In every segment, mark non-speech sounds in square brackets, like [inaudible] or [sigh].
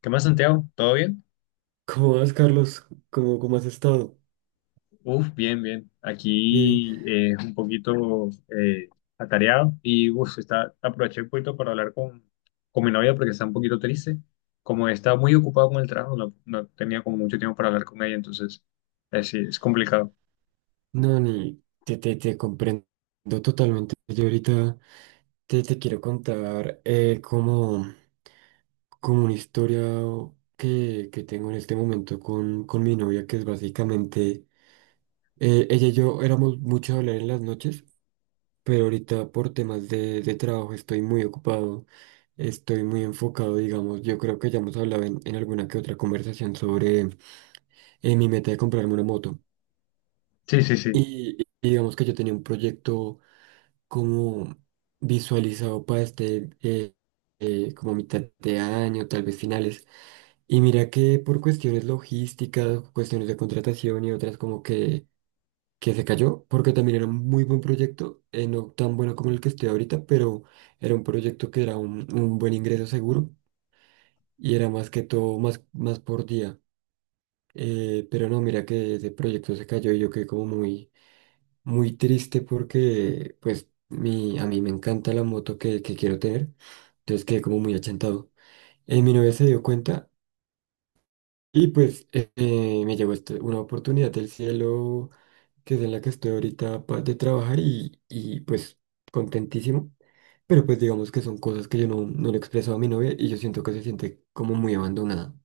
¿Qué más, Santiago? ¿Todo bien? ¿Cómo vas, Carlos? ¿Cómo has estado? Uf, bien, bien. Bien. Aquí es un poquito atareado y uf, está, aproveché un poquito para hablar con mi novia porque está un poquito triste. Como estaba muy ocupado con el trabajo, no tenía como mucho tiempo para hablar con ella, entonces sí, es complicado. No, ni te comprendo totalmente. Yo ahorita te quiero contar como, como una historia que tengo en este momento con mi novia, que es básicamente, ella y yo éramos mucho a hablar en las noches, pero ahorita por temas de trabajo estoy muy ocupado, estoy muy enfocado, digamos. Yo creo que ya hemos hablado en alguna que otra conversación sobre mi meta de comprarme una moto. Sí, sí, sí. Y digamos que yo tenía un proyecto como visualizado para este, como mitad de año, tal vez finales. Y mira que por cuestiones logísticas, cuestiones de contratación y otras como que se cayó, porque también era un muy buen proyecto, no tan bueno como el que estoy ahorita, pero era un proyecto que era un buen ingreso seguro y era más que todo más, más por día. Pero no, mira que ese proyecto se cayó y yo quedé como muy muy triste porque pues mi, a mí me encanta la moto que quiero tener, entonces quedé como muy achantado. Mi novia se dio cuenta y pues me llegó una oportunidad del cielo que es en la que estoy ahorita de trabajar y pues contentísimo, pero pues digamos que son cosas que yo no, no le he expresado a mi novia y yo siento que se siente como muy abandonada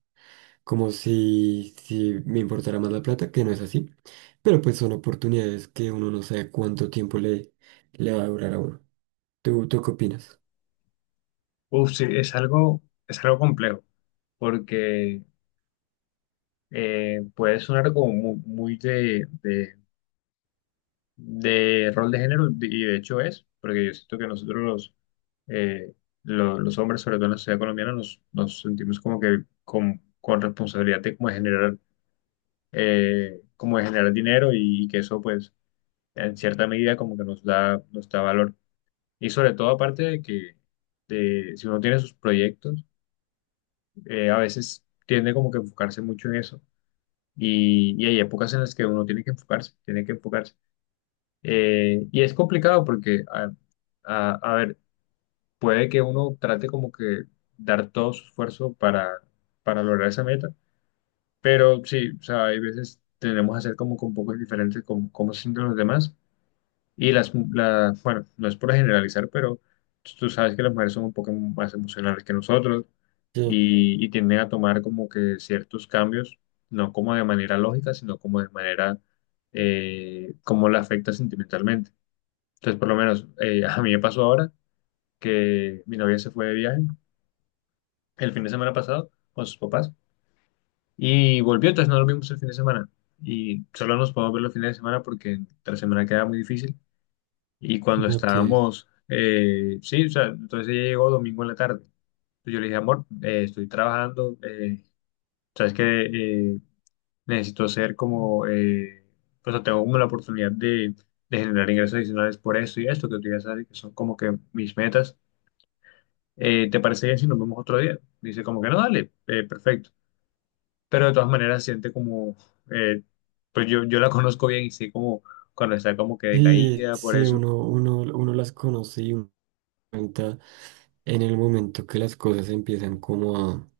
como si, si me importara más la plata, que no es así, pero pues son oportunidades que uno no sabe cuánto tiempo le, le va a durar a uno. ¿Tú qué opinas? Uf, sí, es algo complejo porque puede sonar como muy, de rol de género, y de hecho es, porque yo siento que nosotros eh, los hombres, sobre todo en la sociedad colombiana, nos sentimos como que con responsabilidad de como de generar dinero y, que eso pues en cierta medida como que nos da valor. Y sobre todo aparte de que si uno tiene sus proyectos, a veces tiende como que a enfocarse mucho en eso. Y hay épocas en las que uno tiene que enfocarse, tiene que enfocarse. Y es complicado porque, a ver, puede que uno trate como que dar todo su esfuerzo para lograr esa meta, pero sí, o sea, hay veces tenemos que hacer como con pocos diferentes con cómo se sienten los demás. Y bueno, no es por generalizar, pero tú sabes que las mujeres son un poco más emocionales que nosotros Yo, y tienden a tomar como que ciertos cambios, no como de manera lógica, sino como de manera, como la afecta sentimentalmente. Entonces, por lo menos a mí me pasó ahora que mi novia se fue de viaje el fin de semana pasado con sus papás y volvió, entonces no lo vimos el fin de semana. Y solo nos podemos ver los fines de semana porque la semana queda muy difícil. Y cuando no te... estábamos, sí, o sea, entonces ella llegó domingo en la tarde. Entonces yo le dije, amor, estoy trabajando, sabes que eh, necesito hacer como, pues, o sea, tengo como la oportunidad de generar ingresos adicionales por esto y esto que tú ya sabes que son como que mis metas. ¿Te parece bien si nos vemos otro día? Dice como que no, dale, perfecto. Pero de todas maneras siente como, eh, pues yo la conozco bien y sé como cuando está como que Sí, decaída por sí, eso. uno las conoce y uno cuenta en el momento que las cosas empiezan como a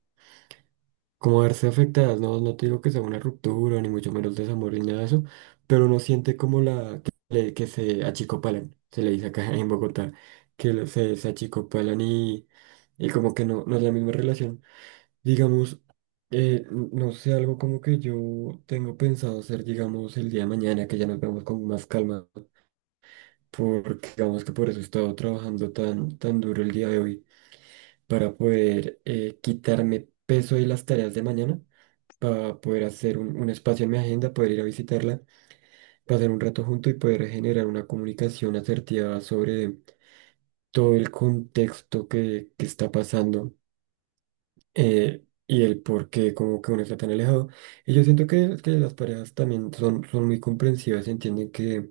como verse afectadas, no, no te digo que sea una ruptura, ni mucho menos desamor, ni nada de eso, pero uno siente como la que, que se achicopalan, se le dice acá [laughs] en Bogotá, que se, se achicopalan y como que no, no es la misma relación. Digamos, no sé, algo como que yo tengo pensado hacer, digamos, el día de mañana, que ya nos vemos con más calma, porque digamos que por eso he estado trabajando tan, tan duro el día de hoy, para poder quitarme peso de las tareas de mañana para poder hacer un espacio en mi agenda, poder ir a visitarla, pasar un rato junto y poder generar una comunicación asertiva sobre todo el contexto que está pasando y el por qué como que uno está tan alejado. Y yo siento que las parejas también son, son muy comprensivas, entienden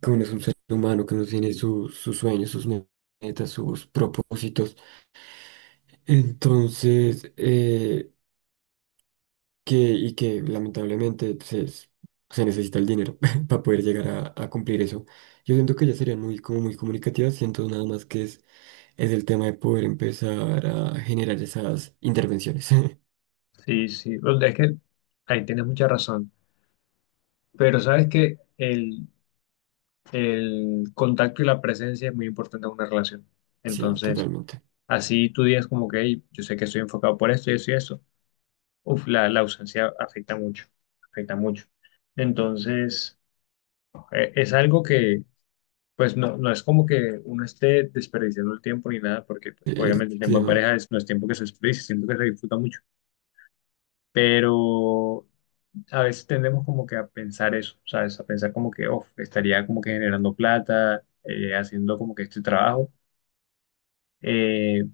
que uno es un ser humano, que uno tiene sus sueños, sus metas, sus propósitos. Entonces, que, y que lamentablemente pues, se necesita el dinero [laughs] para poder llegar a cumplir eso. Yo siento que ellas serían muy, como muy comunicativas, siento nada más que es el tema de poder empezar a generar esas intervenciones. [laughs] Sí, sí, o sea, es que ahí tienes mucha razón. Pero sabes que el contacto y la presencia es muy importante en una relación. Sí, Entonces, totalmente. así tú digas como que, "Ey, yo sé que estoy enfocado por esto y eso y eso". Uf, la ausencia afecta mucho, afecta mucho. Entonces, es algo que... Pues no, no es como que uno esté desperdiciando el tiempo ni nada, porque pues, El obviamente el tiempo en tema. pareja es, no es tiempo que se desperdicia, siento que se disfruta mucho, pero a veces tendemos como que a pensar eso, ¿sabes? A pensar como que, oh, estaría como que generando plata, haciendo como que este trabajo, eh,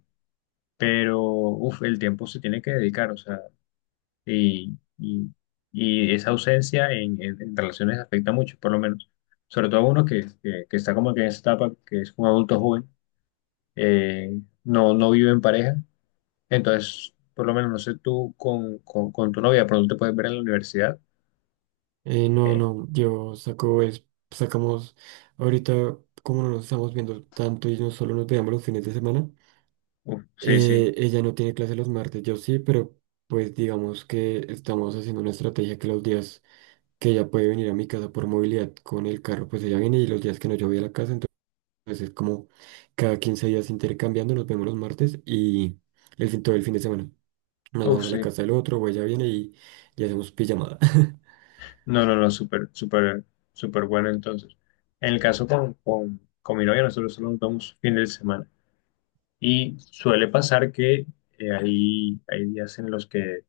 pero, uff, el tiempo se tiene que dedicar, o sea, y, y, y esa ausencia en relaciones afecta mucho, por lo menos, sobre todo a uno que está como que en esa etapa, que es un adulto joven no, no vive en pareja. Entonces, por lo menos, no sé, tú con tu novia, pronto te puedes ver en la universidad. No, Eh, no, yo saco es, sacamos ahorita, como no nos estamos viendo tanto y no solo nos veamos los fines de semana, uf, sí, sí, ella no tiene clase los martes, yo sí, pero pues digamos que estamos haciendo una estrategia que los días que ella puede venir a mi casa por movilidad con el carro, pues ella viene y los días que no yo voy a la casa, entonces es como cada 15 días intercambiando, nos vemos los martes y el fin, todo el fin de semana. Nos uf, vamos a la sí. casa del otro, o ella viene y hacemos pijamada. [laughs] No, no, no, súper, súper, súper bueno entonces. En el caso con mi novia, nosotros solo nos vamos fin de semana. Y suele pasar que hay días en los que,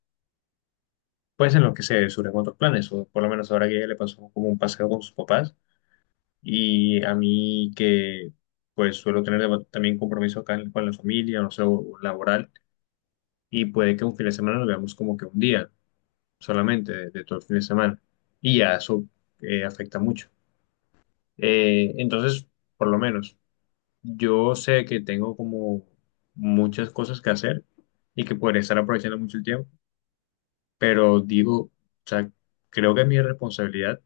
pues en los que se surgen otros planes, o por lo menos ahora que ella le pasó como un paseo con sus papás. Y a mí que pues suelo tener también compromiso con la familia, no sé, o laboral, y puede que un fin de semana lo veamos como que un día solamente de todo el fin de semana. Y ya eso afecta mucho. Entonces, por lo menos, yo sé que tengo como muchas cosas que hacer y que podría estar aprovechando mucho el tiempo, pero digo, o sea, creo que es mi responsabilidad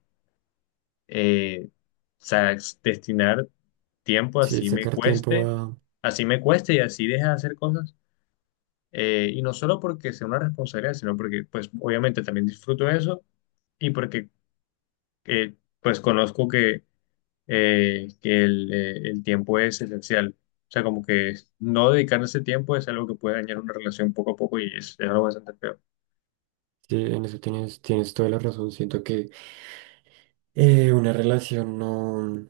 o sea, destinar tiempo Sí, sacar tiempo a... así me cueste y así deje de hacer cosas. Y no solo porque sea una responsabilidad, sino porque pues obviamente también disfruto eso y porque eh, pues conozco que el tiempo es esencial. O sea, como que no dedicar ese tiempo es algo que puede dañar una relación poco a poco y es algo bastante feo. Sí, en eso tienes, tienes toda la razón. Siento que una relación no,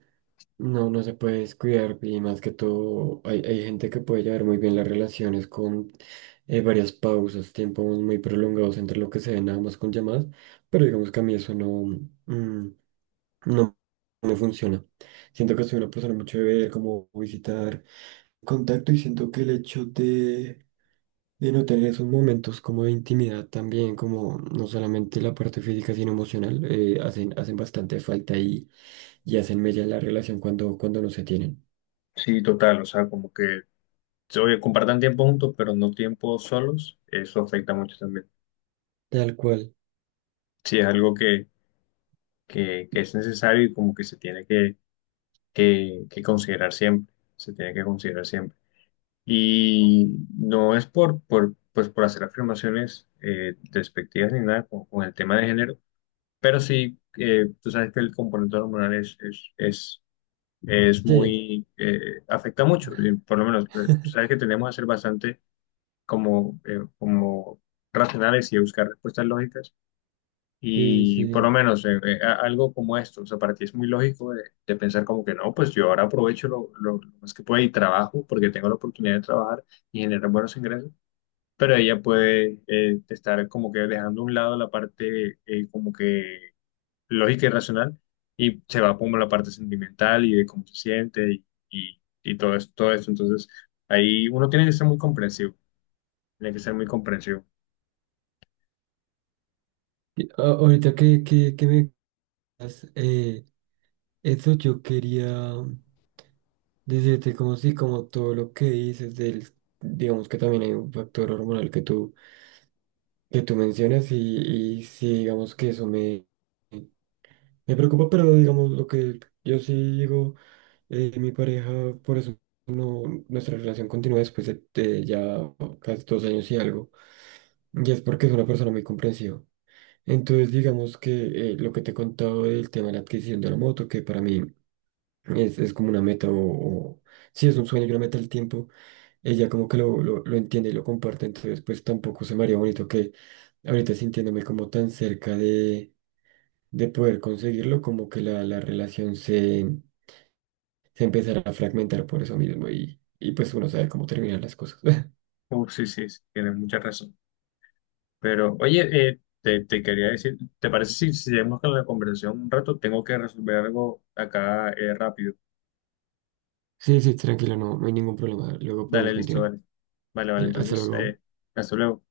no, no se puede descuidar y más que todo hay, hay gente que puede llevar muy bien las relaciones con varias pausas, tiempos muy prolongados entre lo que se ve nada más con llamadas, pero digamos que a mí eso no, mm, no me funciona. Siento que soy una persona mucho de ver, como visitar contacto y siento que el hecho de no tener esos momentos como de intimidad también, como no solamente la parte física, sino emocional, hacen, hacen bastante falta y hacen mella la relación cuando, cuando no se tienen. Sí, total, o sea, como que, oye, compartan tiempo juntos, pero no tiempo solos, eso afecta mucho también. Tal cual. Sí, es algo que es necesario y como que se tiene que, que considerar siempre, se tiene que considerar siempre. Y no es pues por hacer afirmaciones despectivas ni nada con el tema de género, pero sí, tú sabes que el componente hormonal es Sí, muy, afecta mucho, y por lo menos, tú sabes [laughs] que tenemos que ser bastante como, como racionales y buscar respuestas lógicas. sí, Y por lo sí. menos algo como esto, o sea, para ti es muy lógico de pensar como que no, pues yo ahora aprovecho lo más que pueda y trabajo porque tengo la oportunidad de trabajar y generar buenos ingresos, pero ella puede estar como que dejando a un lado la parte como que lógica y racional y se va como la parte sentimental y de cómo se siente y todo esto, todo esto. Entonces, ahí uno tiene que ser muy comprensivo, tiene que ser muy comprensivo. Y ahorita que me... cuentas. Eso yo quería... Decirte como sí, como todo lo que dices del, digamos que también hay un factor hormonal que tú mencionas y sí, digamos que eso me... Me preocupa, pero digamos lo que yo sí digo, mi pareja, por eso no, nuestra relación continúa después de ya casi 2 años y algo, y es porque es una persona muy comprensiva. Entonces, digamos que lo que te he contado del tema de la adquisición de la moto, que para mí es como una meta o, si es un sueño y una meta del tiempo, ella como que lo entiende y lo comparte, entonces pues tampoco se me haría bonito que ahorita sintiéndome como tan cerca de poder conseguirlo, como que la relación se, se empezará a fragmentar por eso mismo y pues uno sabe cómo terminan las cosas. [laughs] Uf, sí, sí, sí, tienes mucha razón. Pero, oye, te quería decir, ¿te parece si seguimos con la conversación un rato? Tengo que resolver algo acá rápido. Sí, sí, tranquilo, no, no hay ningún problema. Luego Dale, podemos listo, continuar. dale. Vale, vale, Hasta entonces, luego. Hasta luego.